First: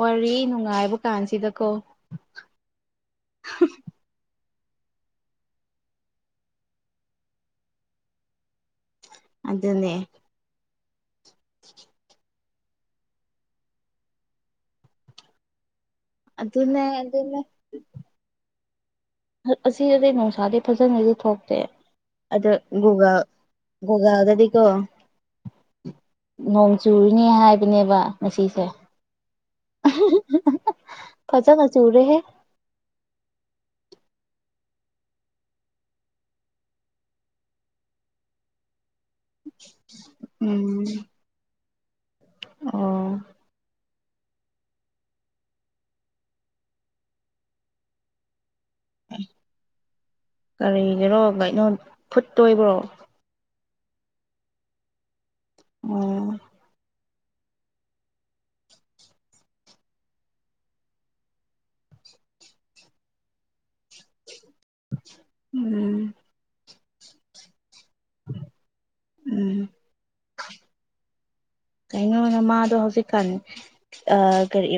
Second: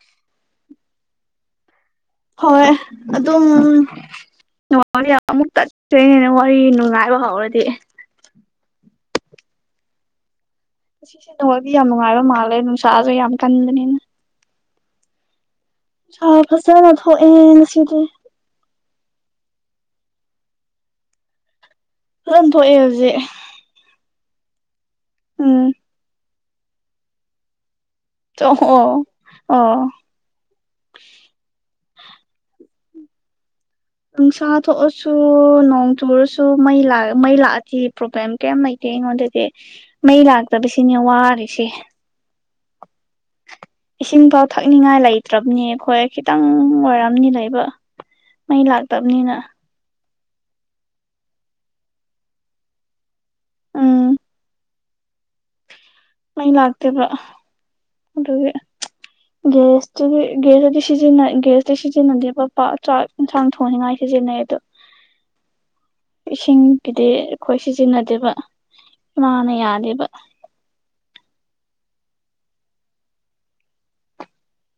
ꯋꯥꯔꯤ ꯅꯨꯡꯉꯥꯏꯕ ꯀꯥꯟꯁꯤꯗꯀꯣ ꯍꯣꯏ ꯑꯗꯨꯝ ꯑꯃꯨꯛ ꯇꯠꯇꯣꯏꯅꯦ ꯋꯥꯔꯤ ꯅꯨꯡꯉꯥꯏꯕ ꯍꯧꯔꯗꯤ ꯑꯗꯨꯅꯦ ꯅꯦꯋꯥꯛꯇꯤ ꯌꯥꯝ ꯅꯨꯡꯉꯥꯏꯕ ꯃꯥꯜꯂꯦ ꯅꯨꯡꯁꯥꯁꯨ ꯌꯥꯝ ꯀꯟꯕꯅꯤꯅ ꯅꯨꯡꯁꯥ ꯑꯗꯨꯅꯦ ꯐꯖꯅ ꯊꯣꯛꯑꯦ ꯑꯗꯨꯅꯦ ꯉꯁꯤꯗꯤ ꯑꯁꯤꯗꯗꯤ ꯅꯨꯡꯁꯥꯗꯤ ꯐꯖꯅꯅꯖꯨ ꯊꯣꯛꯇꯦ ꯐꯖꯅ ꯑꯗ ꯊꯣꯛꯑꯦ ꯍꯧꯖꯤꯛ ꯒꯨꯒꯜ ꯒꯨꯒꯜꯗꯗꯤꯀꯣ ꯎꯝ ꯅꯣꯡ ꯆꯨꯔꯅꯤ ꯍꯥꯏꯕꯅꯦꯕ ꯉꯁꯤꯁꯦ ꯑꯣ ꯑꯣ ꯐꯖꯅ ꯆꯨꯔꯦ ꯍꯦ ꯅꯨꯡꯁꯥ ꯊꯣꯛꯑꯁꯨ ꯅꯣꯡ ꯆꯨꯔꯁꯨ ꯃꯩ ꯃꯩ ꯂꯥꯛꯑꯗꯤ ꯄ꯭ꯔꯣꯕ꯭ꯂꯦꯝ ꯀꯩꯝ ꯂꯩꯇꯦ ꯑꯩꯉꯣꯟꯗ ꯑꯗꯨꯗꯤ ꯃꯩ ꯎꯝ ꯂꯥꯛꯇꯕꯁꯤꯅꯦ ꯋꯥꯔꯤꯁꯦ ꯑꯣ ꯏꯁꯤꯡꯐꯥꯎ ꯊꯛꯅꯤꯡꯉꯥꯏ ꯂꯩꯇ꯭ꯔꯕꯅꯤ ꯑꯩꯈꯣꯏ ꯈꯤꯇꯪ ꯋꯥꯔꯝꯅꯤ ꯂꯩꯕ ꯃꯩ ꯂꯥꯛ ꯇꯝꯅꯤꯅ [unintelligible] ꯀꯩꯅꯣ ꯐꯨꯠꯇꯣꯏꯕ꯭ꯔꯣ ꯎꯝ ꯑꯣ ꯃꯩ ꯂꯥꯛꯇꯦꯕ ꯑꯗꯨꯒꯤ ꯒꯦꯁꯇꯗꯤ ꯒꯦꯁꯇꯗꯤ ꯁꯤꯖꯤꯟꯅꯩ ꯒꯦꯁꯇꯤ ꯁꯤꯖꯤꯟꯅꯗꯦꯕ ꯄ ꯆꯥꯛ ꯌꯦꯟꯁꯥꯡ ꯊꯣꯡꯅꯤꯡꯉꯥꯏ ꯁꯤꯖꯤꯟꯅꯩ ꯑꯗꯣ [unintelligible] ꯏꯁꯤꯡꯒꯤꯗꯤ ꯑꯩꯈꯣꯏ ꯁꯤꯖꯤꯟꯅꯗꯦꯕ ꯏꯃꯥꯅ ꯎꯝ ꯌꯥꯗꯦꯕ [unintelligible] ꯀꯩꯅꯣ ꯅꯃꯥꯗꯣ ꯍꯧꯖꯤꯛꯀꯥꯟ ꯀꯔꯤ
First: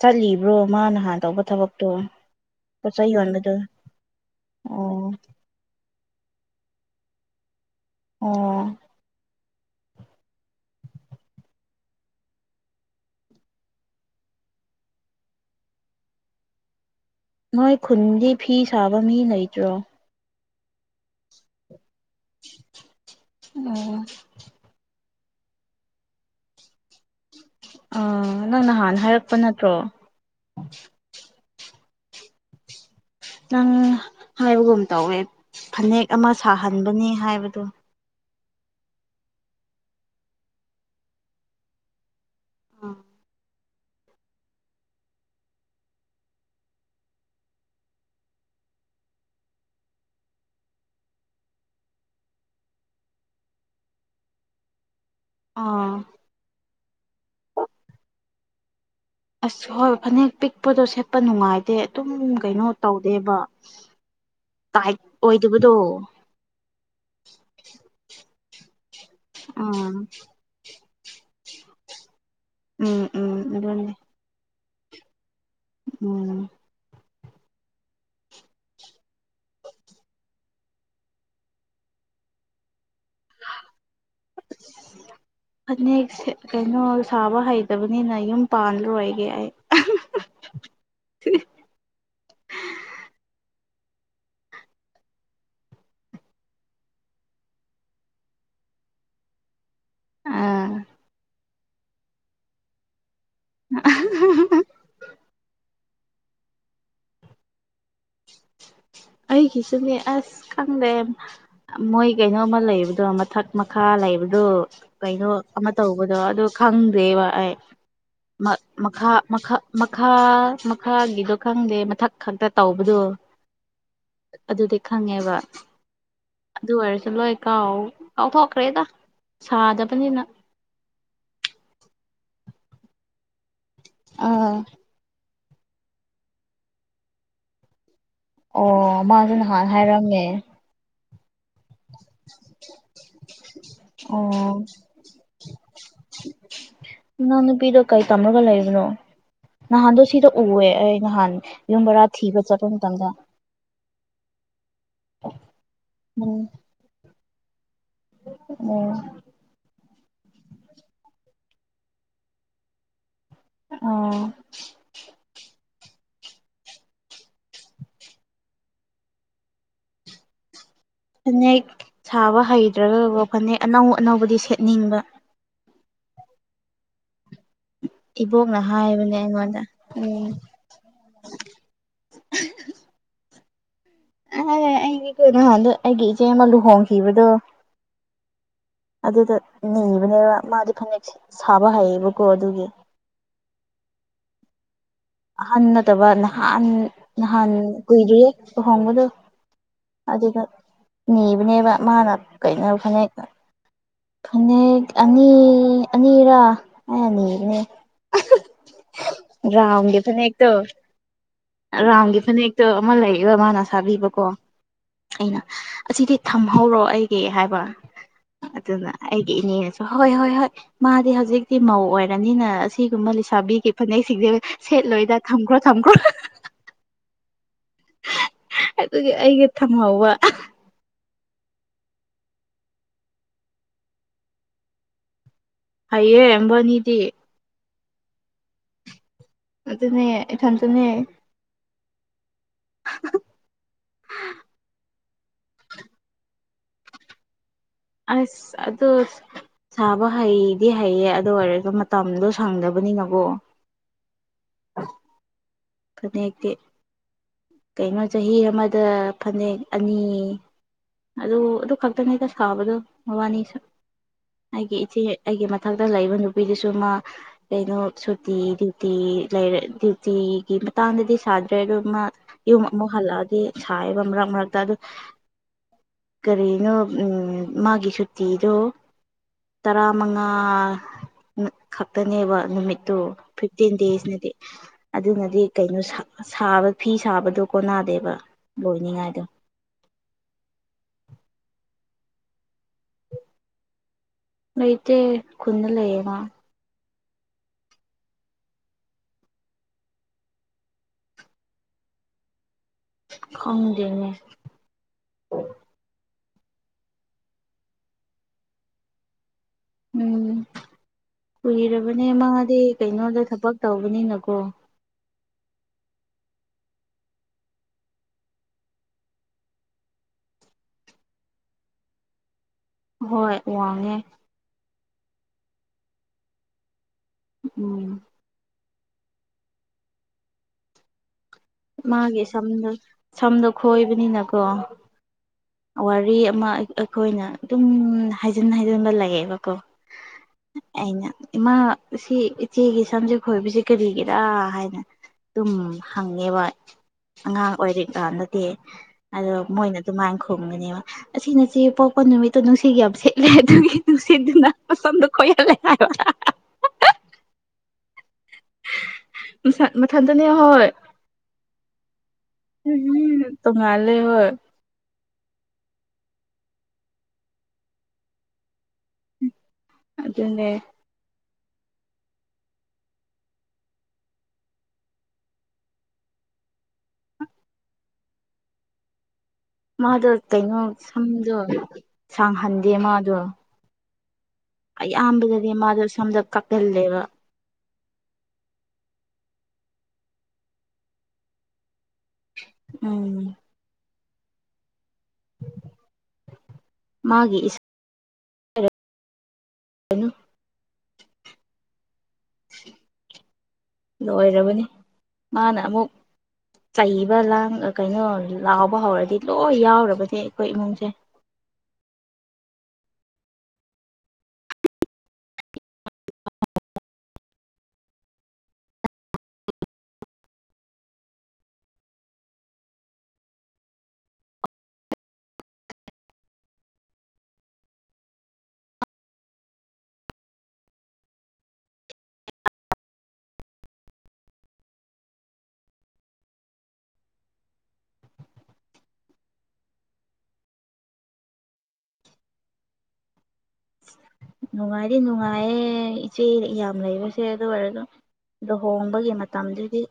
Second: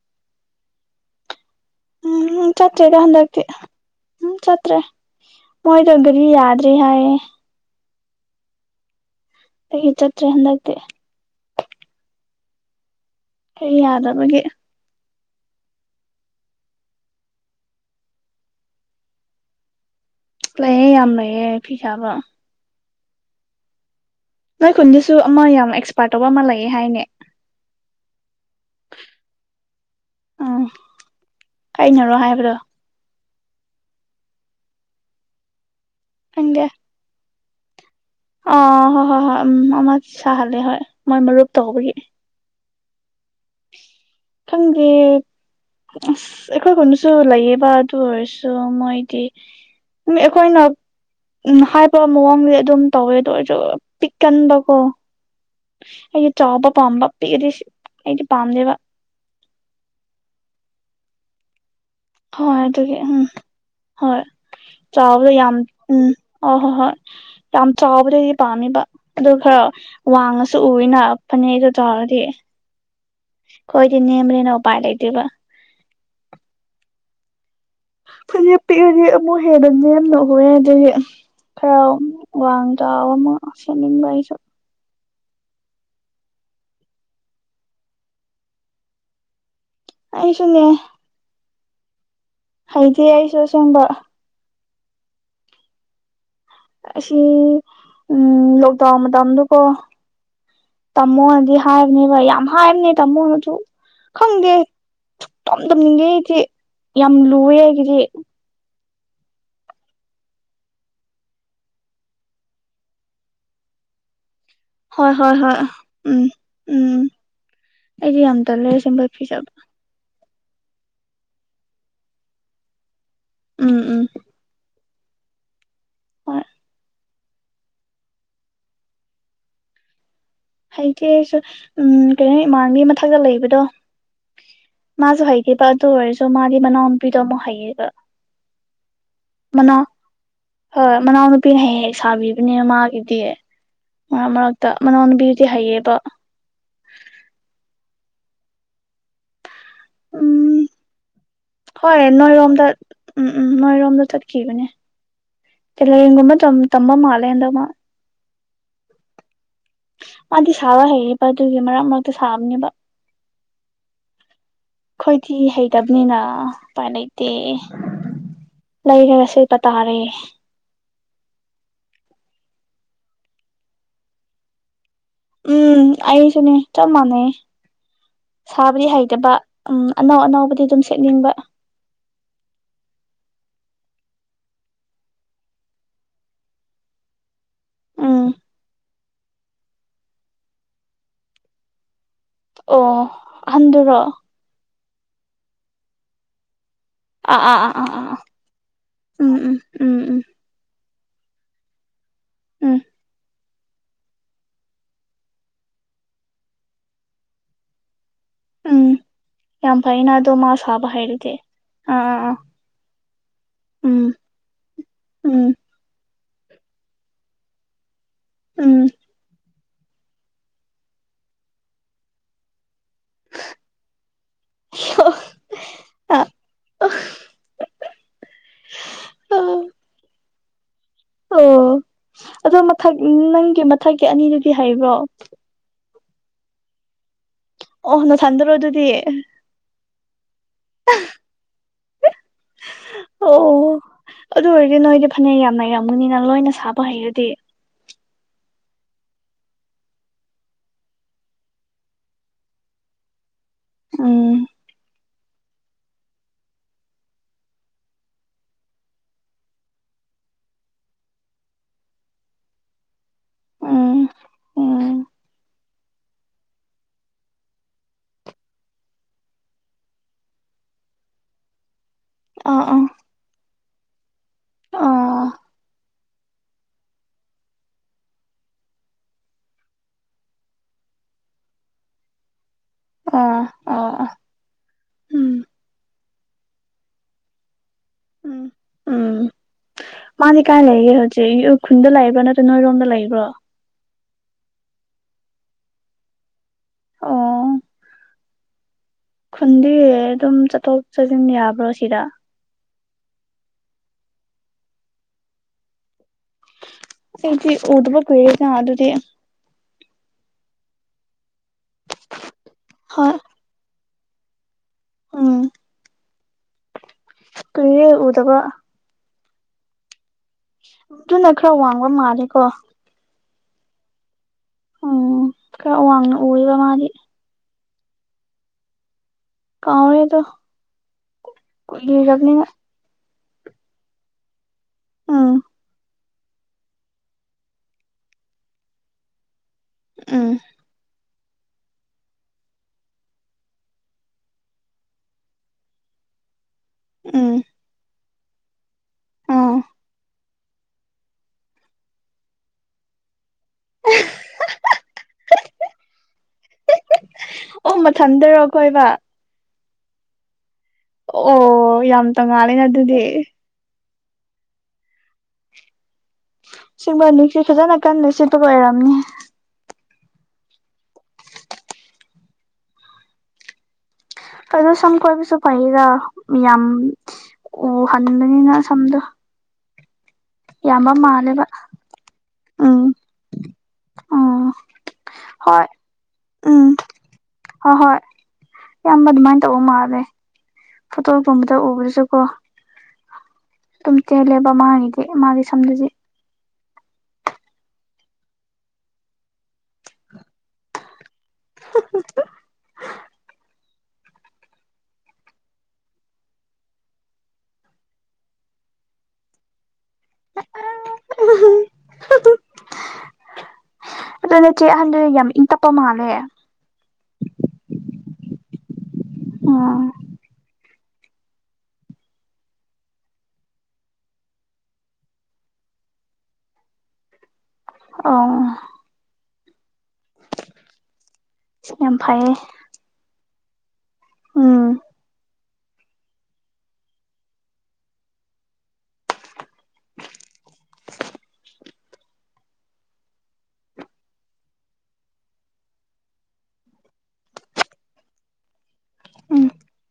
ꯆꯠꯂꯤꯕ꯭ꯔꯣ ꯃꯥ ꯅꯍꯥꯟ ꯇꯧꯕ ꯊꯕꯛ ꯇꯣ ꯎꯝ ꯆꯠꯇ꯭ꯔꯦꯗ ꯄꯣꯠꯂꯩ ꯍꯟꯗꯛꯇꯤ ꯌꯣꯟꯕꯗꯣ ꯎꯝ ꯆꯠꯇ꯭ꯔꯦ ꯑꯣ ꯃꯣꯏꯗꯣ ꯒꯔꯤ ꯌꯥꯗ꯭ꯔꯤ ꯍꯥꯏꯌꯦ ꯑꯣ ꯑꯩꯒꯤ ꯆꯠꯇ꯭ꯔꯦ ꯍꯟꯗꯛꯇꯤ ꯑꯩ ꯌꯥꯗꯕꯒꯤ ꯅꯣꯏ ꯈꯨꯟꯗꯤ ꯐꯤ ꯁꯥꯕ ꯃꯤ ꯂꯩꯇ꯭ꯔꯣ ꯂꯩꯌꯦ ꯌꯥꯝ ꯂꯩꯌꯦꯦ ꯐꯤ ꯁꯥꯥꯕ ꯑꯣ ꯅꯣꯏ ꯈꯨꯟꯗꯁꯨ ꯑꯃ ꯌꯥꯝ ꯑꯦꯛꯁꯄꯥꯔꯠ ꯇꯧꯕ ꯑꯃ ꯂꯩꯌꯦ ꯍꯥꯏꯅꯦ ꯑ ꯅꯪ ꯅꯍꯥꯟ ꯍꯥꯏꯔꯛꯄ ꯅꯠꯇ꯭ꯔꯣ ꯎꯝ ꯀꯩꯅꯔꯣ ꯍꯥꯏꯕꯗꯣ ꯅꯪ ꯍꯥꯏꯕꯒꯨꯝ ꯇꯧꯋꯦ ꯐꯅꯦꯛ ꯑꯃ ꯈꯪꯗꯦ ꯁꯥꯍꯟꯕꯅꯤ ꯍꯥꯏꯕꯗ ꯑꯥ ꯍꯣꯏ ꯍꯣꯏ ꯍꯣꯏ ꯎꯝ ꯑꯃ ꯁꯥꯍꯜꯂꯦ ꯍꯣꯏ ꯃꯣꯏ ꯃꯔꯨꯞ ꯇꯧꯕꯒꯤ ꯑꯥ ꯈꯪꯗꯦ ꯑꯁ ꯑꯩꯈꯣꯏ ꯈꯨꯟꯗꯁꯨ ꯂꯩꯌꯦꯕ ꯑꯗꯨ ꯑꯣꯏꯔꯁꯨ ꯃꯣꯏꯗꯤ [unintelligible] ꯑꯩꯈꯣꯏꯅ ꯎꯝ ꯍꯥꯏꯕ ꯃꯑꯣꯡꯗꯤ ꯑꯗꯨꯝ ꯇꯧꯋꯦ ꯑꯗꯨꯗꯣ ꯑꯣꯏꯔꯁꯨ ꯄꯤꯛꯀꯟꯕꯀꯣ꯫ ꯑꯥ ꯑꯩꯗꯤ ꯆꯥꯎꯕ ꯄꯥꯝꯕ ꯄꯤꯛꯑꯗꯤ ꯑꯩꯗꯤ ꯄꯥꯝꯗꯦꯕ꯫ ꯑꯁ ꯍꯣꯏ ꯐꯅꯦꯛ ꯄꯤꯛꯄꯗꯣ ꯁꯦꯠꯄ ꯅꯨꯡꯉꯥꯏꯇꯦ꯫ ꯑꯗꯨꯝ ꯍꯣꯏ ꯀꯩꯅꯣ ꯑꯗꯨꯒꯤ ꯎꯝ ꯇꯧꯗꯦꯕ ꯍꯣꯏ ꯇꯥꯏꯠ ꯆꯥꯎꯕꯗꯣ ꯌꯥꯝ ꯑꯣꯏꯗꯕꯗꯣ꯫ ꯎꯝ ꯑꯣ ꯍꯣꯏ ꯍꯣꯏ ꯌꯥꯝ ꯆꯥꯎꯕꯗꯗꯤ ꯄꯥꯝꯃꯤꯕ ꯑꯗꯨ ꯈꯔ ꯑꯥ ꯋꯥꯡꯉ [unintelligible] ꯎꯏꯅ ꯐꯅꯦꯛꯗꯣ ꯇꯧꯔꯗꯤ ꯎꯝ ꯎꯝ ꯑꯗꯨꯅꯦ ꯑꯩꯈꯣꯏꯗꯤ ꯅꯦꯝꯕ꯭ꯔꯦꯅ ꯎꯄꯥꯏ ꯂꯩꯇꯦꯕ ꯎꯝ꯫ ꯐꯅꯦꯛ ꯄꯤꯛꯑꯗꯤ ꯑꯃꯨꯛ ꯍꯦꯟꯅ ꯅꯦꯝ ꯑꯗꯨꯗꯤ ꯈꯔ ꯋꯥꯡꯉ ꯆꯥꯎꯕ ꯑꯃꯥ ꯆꯧꯠꯅꯤꯡꯕ ꯑꯃꯥ ꯑꯩꯁꯨ꯫ ꯐꯅꯦꯛ ꯀꯩꯅꯣ ꯁꯥꯕ ꯍꯩꯇꯕꯅꯤꯅ ꯌꯨꯝ ꯄꯥꯟꯜꯂꯣꯏꯒꯦ ꯑꯩ꯫ ꯑꯩꯁꯨꯅꯤ꯫ ꯍꯩꯏꯇꯦ ꯑꯩꯏꯁꯨ ꯑꯁꯦꯡꯕ꯫ ꯑꯁꯤ ꯎꯝ ꯂꯣꯛꯗꯥꯎꯟ ꯃꯇꯝꯗꯨꯀꯣ ꯑꯥ ꯇꯝꯃꯣꯗꯤ ꯍꯥꯏꯕꯅꯦ ꯕ ꯌꯥꯝ ꯍꯥꯏꯕꯅꯦ ꯇꯥꯃꯣꯅꯁꯨ ꯈꯪꯗꯦ꯫ ꯁꯨꯛꯇꯥꯝ ꯇꯝꯅꯤꯡꯗꯦ ꯑꯩꯗꯤ ꯌꯥꯝ ꯂꯨꯑꯦ ꯑꯩꯒꯤꯗꯤ꯫ ꯑꯩꯒꯤꯁꯨꯅꯦ ꯑꯁ ꯈꯪꯗꯦ ꯃꯣꯏ ꯀꯩꯅꯣꯝꯃ ꯂꯩꯕꯗꯣ ꯃꯊꯛ ꯃꯈꯥ ꯂꯩꯕꯗꯣ꯫ ꯍꯣꯏ ꯀꯩꯅꯣ ꯍꯣꯏ ꯍꯣꯏ ꯑꯃ ꯇꯧꯕꯗꯣ ꯎꯝ ꯑꯗꯨ ꯎꯝ ꯈꯪꯗ꯭ꯔꯦꯕ ꯑꯩ ꯑꯩꯗꯤ ꯌꯥꯝ ꯇꯜꯂꯦ ꯑꯁꯦꯡꯕ ꯃꯈꯥ ꯐꯤꯖꯕ ꯃꯈꯥ ꯃꯈꯥ ꯃꯈꯥꯒꯤꯗꯣ ꯈꯪꯗꯦ ꯃꯊꯛ ꯈꯛꯇ ꯇꯧꯕꯗꯣ꯫ ꯎꯝ ꯎꯝ꯫ ꯑꯗꯨꯗꯤ ꯈꯪꯉꯦꯕ꯫ ꯍꯣꯏ ꯑꯗꯨ ꯑꯣꯏꯔꯁꯨ ꯂꯣꯏ ꯀꯥꯎ ꯀꯥꯎꯊꯣꯛꯈ꯭ꯔꯦꯗ ꯁꯥꯗꯕꯅꯤꯅ꯫ ꯍꯩꯇꯦ ꯑꯩꯁꯨ ꯎꯝ ꯀꯩꯅꯣ ꯏꯃꯥꯟꯅꯕꯤ ꯑꯃꯥ ꯃꯊꯛꯇ ꯂꯩꯕꯗꯣ ꯑꯥ ꯃꯥꯁꯨ ꯍꯩꯇꯦ꯫ ꯏꯕ ꯑꯗꯨ ꯑꯣꯏꯔꯁꯨ ꯃꯥꯒꯤ ꯃꯅꯥꯎꯨꯄꯤꯗ ꯑꯃꯨꯛ ꯍꯩꯌꯦꯕ꯫ ꯑꯣ ꯃꯥꯁꯨ ꯅꯍꯥꯟ ꯃꯅꯥꯎ ꯍꯥꯏꯔꯝꯃꯦ꯫ ꯍꯣꯏ ꯃꯅꯥꯎꯅꯨꯄꯤꯅ ꯍꯦꯛ ꯍꯦꯛ ꯁꯥꯕꯤꯕꯅꯦ ꯃꯥꯒꯤꯗꯤ꯫ ꯃꯔꯛ ꯑꯣ ꯃꯔꯛꯇ ꯃꯅꯥꯎꯅꯨꯄꯤꯗꯨꯗꯤ ꯍꯩꯑꯕ꯫ ꯃꯥꯅꯥꯎ ꯅꯨꯄꯤꯗꯣ ꯀꯩ ꯇꯝꯔꯒ ꯂꯩꯕꯅꯣ꯫ ꯅꯍꯥꯟꯗꯣ ꯁꯤꯗ ꯎꯝ ꯎꯑꯦ ꯑꯩ ꯅꯍꯥꯟ ꯌꯨꯝ ꯍꯣꯏ ꯕꯔꯥ ꯊꯤꯕ ꯅꯣꯏꯔꯣꯝꯗ ꯆꯠꯄ ꯃꯇꯝꯗ꯫ ꯎꯝ ꯎꯝ ꯃꯣꯏꯔꯣꯝꯗ ꯆꯠꯈꯤꯕꯅꯦ ꯇꯦꯂꯦꯟꯒꯨꯝꯕ ꯇꯝꯕ ꯃꯥꯜꯂꯦ ꯍꯥꯟꯗꯥꯛ ꯃꯥ ꯎꯝ ꯃꯥꯗꯤ ꯁꯥꯕ ꯍꯩꯕ ꯑꯗꯨꯒꯤ ꯃꯔꯛ ꯃꯔꯛꯇ ꯁꯥꯕꯅꯦꯕ꯫ ꯑꯣ꯫ ꯑꯩꯈꯣꯏꯗꯤ ꯍꯩꯇꯕꯅꯤꯅ ꯎꯄꯥꯏ ꯂꯩꯩꯇꯦ꯫ ꯂꯩꯔꯒ ꯁꯦꯠꯄ ꯇꯥꯔꯦ꯫ ꯐꯅꯦꯛ ꯁꯥꯕ ꯍꯩꯇ꯭ꯔꯒꯀꯣ ꯐꯅꯦꯛ ꯑꯅꯧ ꯑꯅꯧꯕꯗꯤ ꯁꯦꯠꯅꯤꯡꯕ꯫ ꯎꯝ ꯑꯩꯁꯨꯅꯤ ꯆꯥꯄ ꯃꯥꯅꯩꯌꯦ꯫ ꯏꯕꯣꯛꯅ ꯁꯥꯕꯗꯤ ꯍꯥꯏꯕꯅꯦ ꯍꯩꯇꯕ ꯑꯩꯉꯣꯟꯗ ꯎꯝ ꯑꯅꯧ ꯑꯅꯧꯕꯗꯤ ꯑꯗꯨꯝ ꯁꯦꯠꯅꯤꯡꯕ꯫ ꯑꯦ ꯑꯩꯒꯤ ꯀꯩꯅꯣꯗ ꯑꯩꯒꯤ ꯏꯆꯦ ꯑꯃ ꯂꯨꯍꯣꯡꯈꯤꯕꯗꯣ꯫ ꯎꯝ꯫ ꯑꯗꯨꯗ ꯅꯤꯕꯅꯦꯕ ꯃꯥꯗꯤ ꯐꯅꯦꯛ ꯁꯥꯕ ꯍꯩꯌꯦꯕꯀꯣ ꯑꯗꯨꯒꯤ꯫ ꯑꯣ ꯑꯍꯟꯗꯨꯔꯣ꯫ ꯑꯍꯟ ꯅꯠꯇꯕ ꯅꯍꯥꯟ ꯑꯥ ꯅꯍꯥꯟ ꯑꯥ ꯑꯥ ꯑꯥ ꯑꯥ ꯀꯨꯏꯗ꯭ꯔꯤꯌꯦ ꯂꯨꯍꯣꯡꯕꯗꯣ꯫ ꯎꯝ ꯎꯝ ꯎꯝ ꯎꯝ ꯑꯗꯨꯗ ꯅꯤꯕꯅꯦꯕ ꯃꯥꯅ ꯀꯩꯅꯣ ꯎꯝ ꯐꯅꯦꯛ꯫ ꯐꯅꯦꯛ ꯑꯅꯤ ꯑꯅꯤꯔꯥ ꯑꯩꯅ ꯅꯤꯕꯅꯦ ꯎꯝ ꯌꯥꯝ ꯐꯩꯅꯥ ꯑꯗꯨ ꯃꯥ ꯁꯥꯕ ꯍꯥꯏꯔꯗꯤ ꯔꯥꯝꯒꯤ ꯐꯅꯦꯛꯇꯣ ꯑꯃ ꯂꯩꯕ ꯃꯥꯅ ꯎꯝ ꯁꯥꯕꯤꯕꯀꯣ ꯑꯩꯅ ꯎꯝ ꯑꯁꯤꯗꯤ ꯊꯝꯍꯧꯔꯣ ꯑꯩꯒꯤ ꯍꯥꯏꯕ ꯎꯝ ꯑꯗꯨꯅ ꯑꯩꯒꯤ ꯏꯅꯦꯅꯁꯨ ꯍꯣꯏ ꯍꯣꯏ ꯍꯣꯏ ꯃꯥꯗꯤ ꯍꯧꯖꯤꯛꯇꯤ ꯃꯧ ꯑꯣꯏꯔꯅꯤꯅ ꯑꯁꯤꯒꯨꯝꯕ ꯂꯩꯁꯥꯕꯤꯒꯤ ꯐꯅꯦꯛꯁꯤꯡꯁꯦ ꯁꯦꯠꯂꯣꯏꯗ ꯊꯝꯈ꯭ꯔꯣ ꯊꯝꯈ꯭ꯔꯣ ꯑ [unintelligible] ꯑꯗꯨꯒꯤ ꯑꯩꯒ ꯊꯝꯍꯧꯕ ꯑꯣ ꯑꯗꯣ ꯃꯊꯛ ꯅꯪꯒꯤ ꯃꯊꯛꯀꯤ ꯑꯅꯤꯗꯨꯗꯤ ꯍꯩꯕ꯭ꯔꯣ ꯍꯩꯌꯦ ꯃꯣꯢꯕꯥꯟꯅꯤꯗꯤ ꯑꯣ ꯅꯊꯥꯟꯇꯔꯣ ꯑꯗꯨꯗꯤ ꯑꯗꯨꯗꯤ ꯑꯗꯨꯅꯦ ꯏꯊꯟꯇꯅꯦ ꯑꯣ ꯑꯗꯨ ꯑꯣꯏꯔꯗꯤ ꯅꯣꯏꯗꯤ ꯐꯅꯦꯛ ꯌꯥꯝ ꯂꯩꯔꯝꯒꯅꯤꯅ ꯂꯣꯏꯅ ꯁꯥꯕ ꯍꯩꯔꯗꯤ ꯑꯁ ꯑꯗꯨ ꯁꯥꯕ ꯍꯩꯗꯤ ꯍꯩꯌꯦ ꯑꯗꯨ ꯑꯣꯏꯔꯁꯨ ꯃꯇꯝꯗꯣ ꯁꯪꯗꯕꯅꯤꯅꯀꯣ ꯎꯝ ꯑ [inaudible] ꯐꯅꯦꯛꯇꯤ ꯀꯩꯅꯣ ꯆꯍꯤ ꯑꯃꯗ ꯐꯅꯦꯛ ꯑꯅꯤ ꯑꯗꯨ ꯑꯗꯨ ꯈꯛꯇꯅꯤꯗ ꯁꯥꯕꯗꯣ ꯃꯕꯥꯅꯤꯁꯨ ꯎꯝ ꯑꯩꯒꯤ ꯎꯝ ꯏꯆꯦ ꯑꯩꯒꯤ ꯃꯊꯛꯇ ꯂꯩꯕ ꯅꯨꯄꯤꯗꯨꯁꯨ ꯃꯥ ꯀꯩꯅꯣ ꯁꯨꯇꯤ ꯗ꯭ꯌꯨꯇꯤ ꯂꯩꯔ ꯗ꯭ꯌꯨꯇꯤ ꯒꯤ ꯃꯇꯥꯡꯗꯗꯤ ꯁꯥꯗ꯭ꯔꯦ ꯑꯗꯨ ꯃꯥ ꯌꯨꯝ ꯑꯥ ꯑꯥ ꯑꯃꯨꯛ ꯍꯜꯂꯛꯑꯗꯤ ꯁꯥꯏꯑꯦꯕ ꯃꯔꯛ ꯃꯔꯛꯇ ꯑꯗꯨ ꯑꯥ ꯀꯔꯤꯅꯣ ꯎꯝ ꯃꯥꯒꯤ ꯁꯨꯇꯤꯗꯣ ꯇꯔꯥꯃꯉꯥ ꯈꯛꯇꯅꯦꯕ ꯅꯨꯃꯤꯠ ꯇꫭ ꯑꯥ ꯐꯤꯐꯇꯤꯟ ꯑꯥ ꯑꯥ ꯗꯦꯖꯅꯗꯤ ꯑꯗꯨꯅ ꯎꯝ ꯍꯥꯏꯗꯤ ꯀꯩꯅꯣꯕ ꯐꯤ ꯁꯥꯕꯗꯣ ꯀꯣꯟꯅꯗꯦꯕ ꯎꯝ ꯎꯝ ꯂꯣꯏꯅꯤꯉꯥꯏꯗꯣ ꯃꯥꯗꯤ ꯀꯥꯏ ꯂꯩꯒꯦ ꯍꯧꯖꯤꯛ ꯎꯈꯨꯜꯗ ꯂꯩꯕ꯭ꯔꯥ ꯅꯠꯇ꯭ꯔ ꯅꯣꯏꯔꯣꯝꯗ ꯂꯩꯕ꯭ꯔꯣ ꯂꯩꯇꯩ ꯈꯨꯟꯗ ꯂꯩꯌꯦ ꯃꯥ ꯑꯣ ꯈꯨꯟꯗꯤ ꯑꯗꯨꯝ ꯆꯠꯊꯣꯛ ꯆꯠꯁꯤꯟ ꯌꯥꯕ꯭ꯔꯣ ꯁꯤꯗ ꯈꯪꯗꯦꯅꯦ ꯑꯩꯗꯤ ꯎꯨꯗꯕ ꯀꯨꯢꯔꯦꯅ ꯑꯗꯨꯗꯤ ꯎꯝ ꯀꯨꯏꯔꯕꯅꯦ ꯃꯥꯗꯤ ꯍꯣꯏ ꯀꯩꯅꯣꯗ ꯊꯕꯛ ꯇꯧꯕꯅꯤꯅꯀꯣ ꯎꯝ ꯀꯨꯢꯔꯦ ꯎꯨꯗꯕ ꯑꯗꯨꯅ ꯈꯔ ꯋꯥꯡꯕ ꯃꯥꯂꯦꯀꯣ ꯍꯣꯏ ꯋꯥꯡꯉꯦ ꯎꯝ ꯈꯔ ꯋꯥꯡꯅ ꯎꯨꯢꯋꯦꯕ ꯃꯥꯗꯤ ꯎꯝ ꯀꯥꯎꯔꯦ ꯑꯗꯣ ꯃꯥꯒꯤ ꯁꯝꯗꯣ ꯁꯝꯗꯣ ꯈꯣꯏꯕꯅꯤꯅꯀꯣ ꯑꯥꯝ ꯋꯥꯔꯤ ꯑꯃ ꯑꯩꯈꯣꯏꯅ ꯑꯗꯨꯝ ꯍꯥꯏꯖꯤꯟ ꯍꯥꯏꯖꯤꯟꯕ ꯂꯩꯌꯦꯕꯀꯣ ꯎꯝ ꯑꯩꯅ ꯏꯃꯥꯁꯤ ꯏꯆꯦꯒꯤ ꯁꯝꯖꯦ ꯈꯣꯏꯕꯁꯤ ꯀꯔꯤꯒꯤꯔꯥ ꯍꯥꯏꯅ ꯑꯗꯨꯝ ꯍꯪꯉꯦꯕ ꯎꯝ ꯑꯉꯥꯡ ꯑꯣꯏꯔꯤꯀꯥꯟꯗꯗꯤ ꯑꯗꯣ ꯎꯝ ꯃꯣꯏꯅ ꯑꯗꯨꯃꯥꯏꯅ ꯊꯨꯝꯒꯅꯦꯕ ꯑꯁꯤꯅꯆꯦ ꯄꯣꯛꯄ ꯅꯨꯃꯤꯠꯇꯣ ꯅꯨꯡꯁꯤꯠ ꯌꯥꯝ ꯁꯤꯠ ꯑꯗꯨꯒꯤ ꯅꯨꯡꯁꯤꯠꯇꯨꯅ ꯃꯁꯥꯝꯗꯣ ꯈꯣꯏꯍꯜꯂꯦ ꯍꯥꯏꯕ ꯑꯣ ꯃꯊꯟꯗꯔꯣ ꯈꯣꯏꯕ ꯃ ꯃꯊꯥꯟꯇꯅꯦ ꯍꯣꯢ ꯑꯣ ꯌꯥꯝ ꯇꯣꯡꯉꯥꯜꯂꯦꯅ ꯑꯗꯨꯗꯤ ꯇꯣꯉꯥꯜꯂꯦ ꯍꯣꯏ ꯑꯁꯦꯡꯕ ꯅꯦꯡꯁꯤꯠ ꯐꯖꯅ ꯀꯟꯅ ꯁꯤꯠꯕ ꯑꯣꯢꯕꯒꯤ ꯑꯣꯏꯔꯝꯅꯤ ꯑꯗꯨꯗꯅꯦ ꯑꯗꯣ ꯁꯝ ꯀꯣꯏꯕꯁꯨ ꯐꯩꯌꯦꯅ ꯌꯥꯝ ꯎꯍꯟꯕꯅꯤꯅ ꯁꯝꯗꯣ ꯃꯥꯗꯣ ꯀꯩꯅꯣ ꯌꯥꯝꯕ ꯁꯝꯗꯣ ꯃꯥꯜꯂꯦꯕ ꯁꯥꯡꯍꯟꯗꯦ ꯃꯥꯗꯣ ꯑꯥꯝ ꯑꯌꯥꯝꯕꯗꯗꯤ ꯃꯥꯗꯣ ꯁꯣꯝꯗ ꯀꯛꯀꯜꯂꯦꯕ ꯍꯣꯏ ꯍꯣꯏ ꯏꯌꯥꯝꯕ ꯑꯗꯨꯃꯥꯏꯅ ꯇꯧꯕ ꯃꯥꯜꯂꯦ ꯐꯣꯇꯣꯒꯨꯝꯕꯗ ꯎꯕꯗꯁꯨꯀꯣ ꯎꯝ ꯗꯨꯝ ꯇꯦꯜꯂꯦꯕ ꯃꯥꯗꯤ ꯃꯥꯒꯤ ꯁꯥꯝꯗꯨꯗꯤ ꯃꯥꯒꯤ ꯏ ꯀꯩꯅ [unintelligible] [unintelligible] ꯂꯣꯏꯔꯕꯅꯤ ꯃꯥꯅ ꯑꯃꯨꯛ ꯆꯩꯕ ꯂꯥꯡ ꯀꯩꯅꯣ ꯂꯥꯎꯕ ꯍꯧꯔꯗꯤ ꯂꯣꯏ ꯌꯥꯎꯔꯕꯅꯦ ꯑꯩꯈꯣꯏ ꯏꯃꯨꯡꯁꯦ ꯎ [unintelligible] ꯑꯗꯨꯅꯦ ꯅꯆꯦ ꯑꯍꯟꯗ ꯌꯥꯝ ꯏꯪ ꯇꯞꯄ ꯃꯥꯜꯂꯦ ꯑꯝ ꯑꯥ ꯌꯥꯝ ꯐꯩꯌꯦ ꯎꯝ ꯅꯨꯡꯉꯥꯏꯗꯤ ꯅꯨꯡꯉꯥꯏꯌꯦ ꯏꯆꯦ ꯌꯥꯝ ꯂꯩꯕꯁꯦ ꯑꯗꯨ ꯑꯣꯏꯔꯁꯨ ꯂꯨꯍꯣꯡꯕꯒꯤ ꯎꯝ ꯃꯇꯝꯗꯨꯗꯤ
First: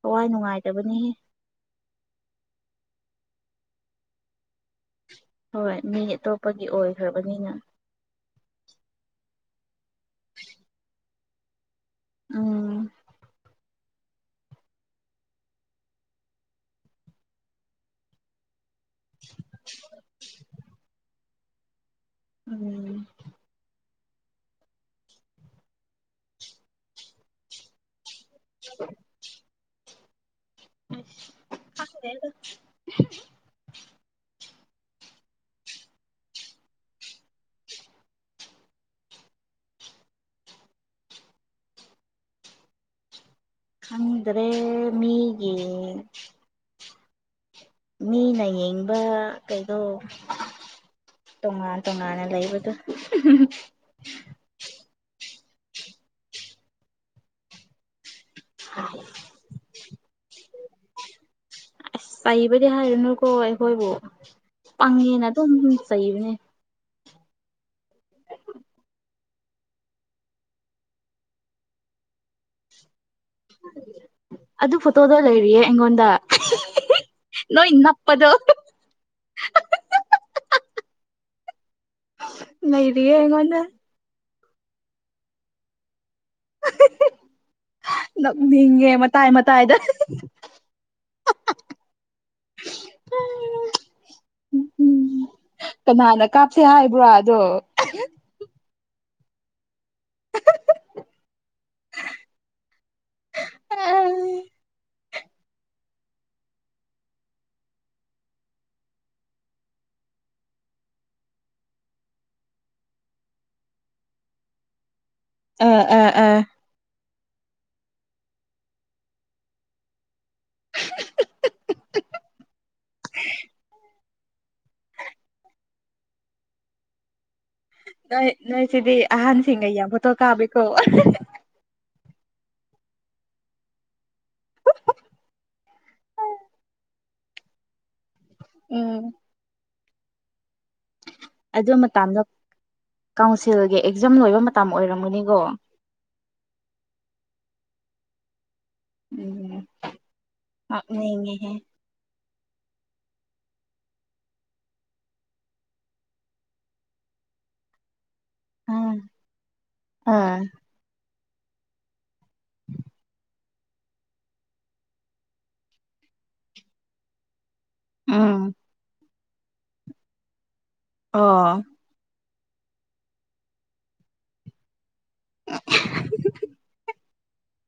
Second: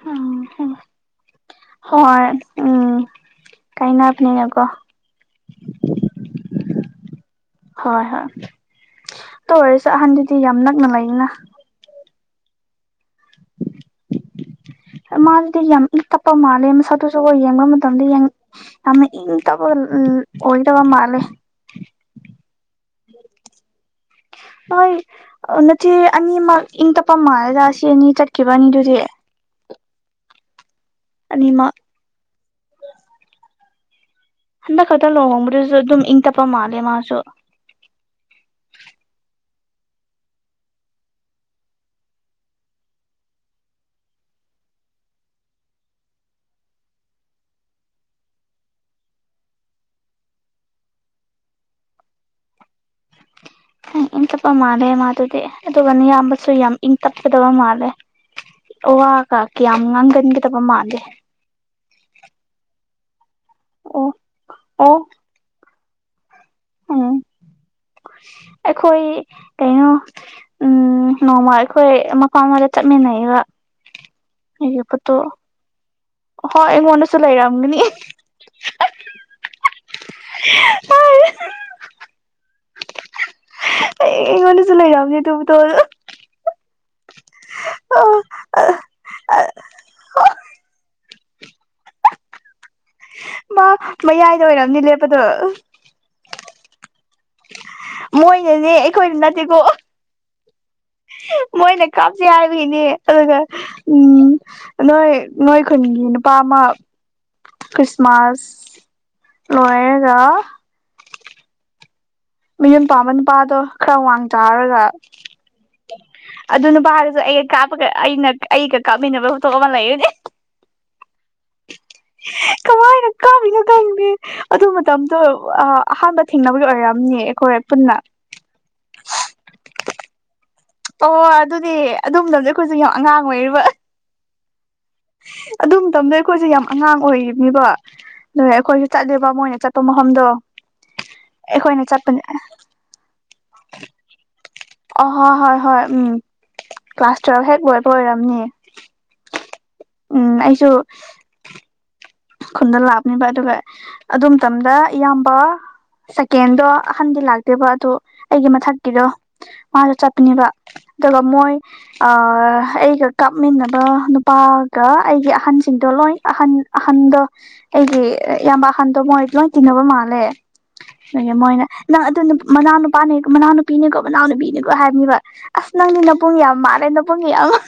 ꯊꯥꯋꯥꯏ ꯎꯝ ꯅꯨꯡꯉꯥꯏꯇꯕꯅꯤꯍꯦ ꯍꯣꯏ ꯎꯝ ꯀꯥꯏꯅꯕꯅꯤꯅꯀꯣ ꯍꯣꯏ ꯃꯤ ꯑꯇꯣꯞꯄꯒꯤ ꯑꯣꯏꯈ꯭ꯔꯕꯅꯤꯅ ꯍꯣꯏ ꯍꯣꯏ ꯇꯣ ꯑꯣꯏꯔꯁꯨ ꯑꯍꯟꯗꯤ ꯌꯥꯝ ꯅꯛꯅꯕ ꯂꯩꯥꯌꯦꯅ ꯎꯝ [unintelligible] ꯃꯥꯃꯥꯗꯨꯗꯤ ꯌꯥꯝ ꯏꯪ ꯇꯞꯄ ꯃꯥꯜꯂꯦ ꯃꯁꯛꯗꯨꯁꯨꯀꯣ ꯌꯦꯡꯕ ꯃꯇꯝꯗ ꯌꯥꯝ ꯏꯪ ꯇꯞꯄ ꯑꯣꯢꯒꯗꯕ ꯃꯥꯜꯂꯦ ꯎꯝ ꯍꯣꯏ ꯅꯆꯦ ꯑꯅꯤꯃꯛ ꯏꯪ ꯇꯞꯄ ꯃꯥꯂꯦꯗ ꯑꯁꯤ ꯑꯅꯤ ꯆꯠꯈꯤꯕ ꯑꯅꯤ ꯑꯗꯨꯗꯤ [unintelligible] ꯑꯅꯤꯃꯛ [unintelligible] ꯍꯟꯗꯛ ꯈꯥꯛꯇ ꯂꯨꯍꯣꯡꯕꯗꯨꯁꯨ ꯑꯗꯨꯝ ꯏꯪ ꯇꯞꯄ ꯃꯥꯜꯂꯦ ꯃꯥꯁꯨ ꯈꯪꯗ꯭ꯔꯦ ꯃꯤꯒꯤ ꯃꯤꯅ ꯌꯦꯡꯕ ꯀꯩꯅꯣ ꯇꯣꯉꯥꯟ ꯇꯣꯉꯥꯟꯅ ꯂꯩꯕꯗꯣ ꯏꯪ ꯇꯞꯄ ꯃꯥꯜꯂꯦ ꯃꯥꯗꯨꯗꯤ ꯑꯗꯨꯒ ꯅꯌꯥꯝꯕꯁꯨ ꯌꯥꯝ ꯏꯪ ꯇꯞꯀꯗꯕ ꯃꯥꯜꯂꯦ ꯑꯋꯥꯀ ꯀꯌꯥꯝ ꯉꯥꯡꯒꯟꯒꯗꯕ ꯃꯥꯟꯗꯦ ꯑꯁ ꯆꯩꯕꯗꯤ ꯍꯥꯏꯔꯨꯅꯨꯀꯣ ꯑꯩꯈꯣꯏꯕꯨ ꯑꯣ ꯑꯣ ꯄꯪꯉꯦꯅ ꯑꯗꯨꯝ ꯆꯩꯕꯅꯦ ꯎꯝ ꯑꯩꯈꯣꯏ ꯀꯩꯅꯣ ꯎꯝ ꯅꯣꯡꯃ ꯑꯩꯈꯣꯏ ꯃꯄꯥꯟ ꯑꯃꯗ ꯆꯠꯃꯤꯟꯅꯩꯑꯕ ꯑꯗꯨ ꯐꯣꯇꯣꯗꯣ ꯏꯌ꯭ꯔꯄꯣꯠꯇꯣ ꯂꯩꯔꯤꯌꯦ ꯑꯩꯉꯣꯟꯗ ꯑꯍꯣꯏ ꯑꯩꯉꯣꯟꯗꯁꯨ ꯂꯩꯔꯝꯒꯅꯤ ꯄꯗꯣ [unintelligible] ꯅꯩꯔꯤꯌꯦ ꯑꯩꯉꯣꯟꯗ ꯑꯩ ꯑꯩꯉꯣꯟꯗꯁꯨ ꯂꯩꯔꯝꯅꯤ ꯑꯗꯨ ꯐꯣꯇꯣꯗꯨ ꯅꯞꯅꯤꯡꯉꯦ ꯃꯠ ꯃꯇꯥꯏ ꯃꯇꯥꯏꯗ ꯃꯥ ꯃꯌꯥꯏꯗ ꯑꯣꯏꯔꯝꯅꯤ ꯂꯦꯞꯄꯗꯣ ꯎꯝ ꯀꯅꯥꯅ ꯀꯥꯞꯁꯦ ꯍꯥꯏꯕ꯭ꯔꯣ [inaudible] ꯃꯣꯏꯅꯅꯦ ꯑꯩꯈꯣꯏꯅ ꯅꯠꯇꯦꯀꯣ ꯃꯣꯏꯅ ꯀꯥꯞꯁꯦ ꯍꯥꯏꯕꯒꯤꯅꯦ ꯑꯗꯨꯒ ꯎꯝ ꯑꯥ ꯅꯣꯏ ꯅꯣꯏ ꯈꯨꯟꯒꯤ ꯅꯨꯄꯥ ꯑꯃ ꯈ꯭ꯔꯤꯁꯃꯥꯁ ꯂꯣꯏꯔꯒ ꯃꯌꯨꯝ ꯄꯥꯝꯕ ꯅꯨꯄꯥꯗꯣ ꯈꯔ ꯋꯥꯡ ꯆꯥꯎꯔꯒ ꯑꯥ ꯑꯥ ꯑꯗꯨ ꯅꯨꯄꯥ ꯑꯩꯒ ꯀꯥꯞꯄꯒ ꯑꯩꯅ ꯑꯩꯒ ꯀꯥꯞꯃꯤꯟꯅꯕ ꯄꯣꯇꯣ ꯑꯃ ꯂꯩꯕꯅꯤ ꯀꯃꯥꯏꯅ ꯀꯥꯞꯄꯤꯅꯣ ꯈꯪꯗꯦ ꯑꯗꯨ ꯃꯇꯝꯗꯣ ꯑꯥ ꯑꯍꯥꯟꯕ ꯊꯦꯡꯅꯕꯒ ꯑꯣꯏꯔꯝ ꯅꯦ ꯑꯩꯈꯣꯏ ꯄꯨꯟꯅ ꯅꯣꯏ ꯅꯣꯏꯁꯤꯗꯤ ꯑꯍꯟꯁꯤꯡꯅ ꯌꯥꯝ ꯐꯣꯇꯣ ꯀꯥꯞꯕꯤ ꯑꯣ ꯑꯗꯨꯗꯤ ꯑꯗꯨꯃꯇꯝꯗꯤ ꯑꯩꯈꯣꯏꯖꯨ ꯌꯥꯝ ꯑꯉꯥꯡ ꯑꯣꯏꯔꯤꯕ ꯑꯗꯨ ꯃꯇꯝꯗꯩ ꯑꯩꯈꯣꯏꯁꯦ ꯌꯥꯝ ꯑꯉꯥꯡ ꯑꯣꯏꯔꯤꯕꯅꯤꯕ ꯑꯗꯨꯒꯤ ꯑꯩꯈꯣꯏꯖꯨ ꯎꯝ ꯆꯠꯂꯦꯕ ꯃꯣꯏꯅ ꯆꯠ ꯄ ꯃꯐꯝꯗꯣ ꯑꯗꯨ ꯑꯩꯈꯣꯏꯅ ꯆꯠꯄꯅꯦ ꯃꯇꯝꯗꯣ ꯀꯥꯎꯟꯁꯤꯜꯒꯤ ꯑꯦꯛꯖꯥꯝ ꯂꯣꯏꯕ ꯃꯇꯝ ꯑ ꯍꯣ ꯑꯣꯏꯔꯝꯒꯅꯤꯀꯣ ꯍꯣꯏ ꯍꯣꯏ ꯎꯝ ꯀ꯭ꯂꯥꯁ ꯇꯨꯋꯦꯜꯕ ꯍꯦꯛ ꯂꯣꯏꯕ ꯑꯣꯏꯔꯝꯅꯤ ꯎꯝ ꯎꯝ ꯑꯩꯁꯨ ꯉꯛꯅꯤꯡꯉꯦꯍꯦ ꯈꯨꯟꯗ ꯂꯥꯛꯄꯅꯤꯕ ꯑꯗꯨꯒ ꯑꯗꯨ ꯃꯇꯝꯗ ꯏꯌꯥꯝꯕ ꯁꯦꯀꯦꯟꯗꯣ ꯑꯍꯟꯗꯤ ꯂꯥꯛꯇꯦꯕ ꯑꯗꯣ ꯑꯩꯒꯤ ꯑꯥ ꯃꯊꯛꯀꯤꯗꯣ ꯃꯥꯁꯨ ꯑꯥ ꯆꯠꯄꯅꯦꯕ ꯑꯗꯨꯒ ꯃꯣꯏ ꯑꯥ ꯑꯩꯒ ꯀꯥꯞꯃꯤꯟꯅꯕ ꯅꯨꯄꯥꯒ ꯑꯩꯒꯤ ꯑꯍꯟꯁꯤꯡꯗꯣ ꯂꯣꯏ ꯑꯍꯟ ꯑꯍꯟꯗꯣ ꯑꯩꯒꯤ ꯎꯝ ꯏꯌꯥꯝꯕ ꯑꯍꯟꯗꯣ ꯃꯣꯏ ꯂꯣꯏ ꯇꯤꯟꯅꯕ ꯃꯥꯜꯂꯦ ꯑꯗꯨꯒꯤ ꯑꯣ ꯃꯣꯏꯅ ꯅꯪ ꯑꯗꯨ ꯃꯅꯥꯎꯅꯨꯄꯥꯅꯦ ꯃꯅꯥꯎꯅꯨꯄꯤꯅꯤꯀꯣ ꯃꯅꯥꯎꯅꯨꯄꯤꯅꯤꯀꯣ ꯂꯣꯏ ꯍꯥꯏꯕꯅꯦꯕ ꯑꯁ ꯅꯪꯗꯤ ꯅꯕꯨꯡ ꯌꯥꯝ ꯃꯥꯜꯂꯦ ꯅꯕꯨꯡ ꯌꯦꯡꯑꯉ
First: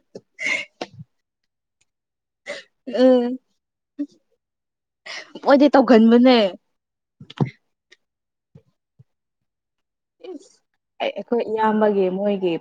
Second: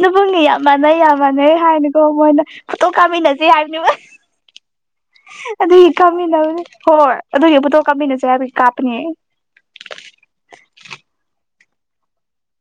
ꯅꯕꯨꯡꯒ ꯌꯥꯝ ꯃꯥꯟꯅꯩ ꯌꯥꯝ ꯃꯥꯟꯅꯩ ꯍꯥꯏꯅ ꯔꯣꯕꯣꯠꯅ ꯐꯣꯇꯣ ꯎꯝ ꯀꯃꯤꯟꯅꯖꯦ ꯍꯥꯏꯕꯅꯦꯕ ꯃꯣꯏꯗꯤ ꯑꯗꯨꯒꯤ ꯇꯧꯒꯟꯕꯅꯦ ꯀꯥꯃꯤꯟꯅꯕꯅꯦ ꯍꯣꯏ ꯑꯗꯨꯒꯤ ꯐꯣꯇꯣ ꯀꯥꯞꯃꯤꯟꯅꯁꯦ ꯍꯥꯏꯕꯒꯤ ꯀꯥꯞꯄꯅꯦ ꯏꯁ ꯑꯩ ꯑꯩꯈꯣꯏ ꯏꯌꯥꯝꯕꯒꯤ ꯃꯣꯏꯒꯤ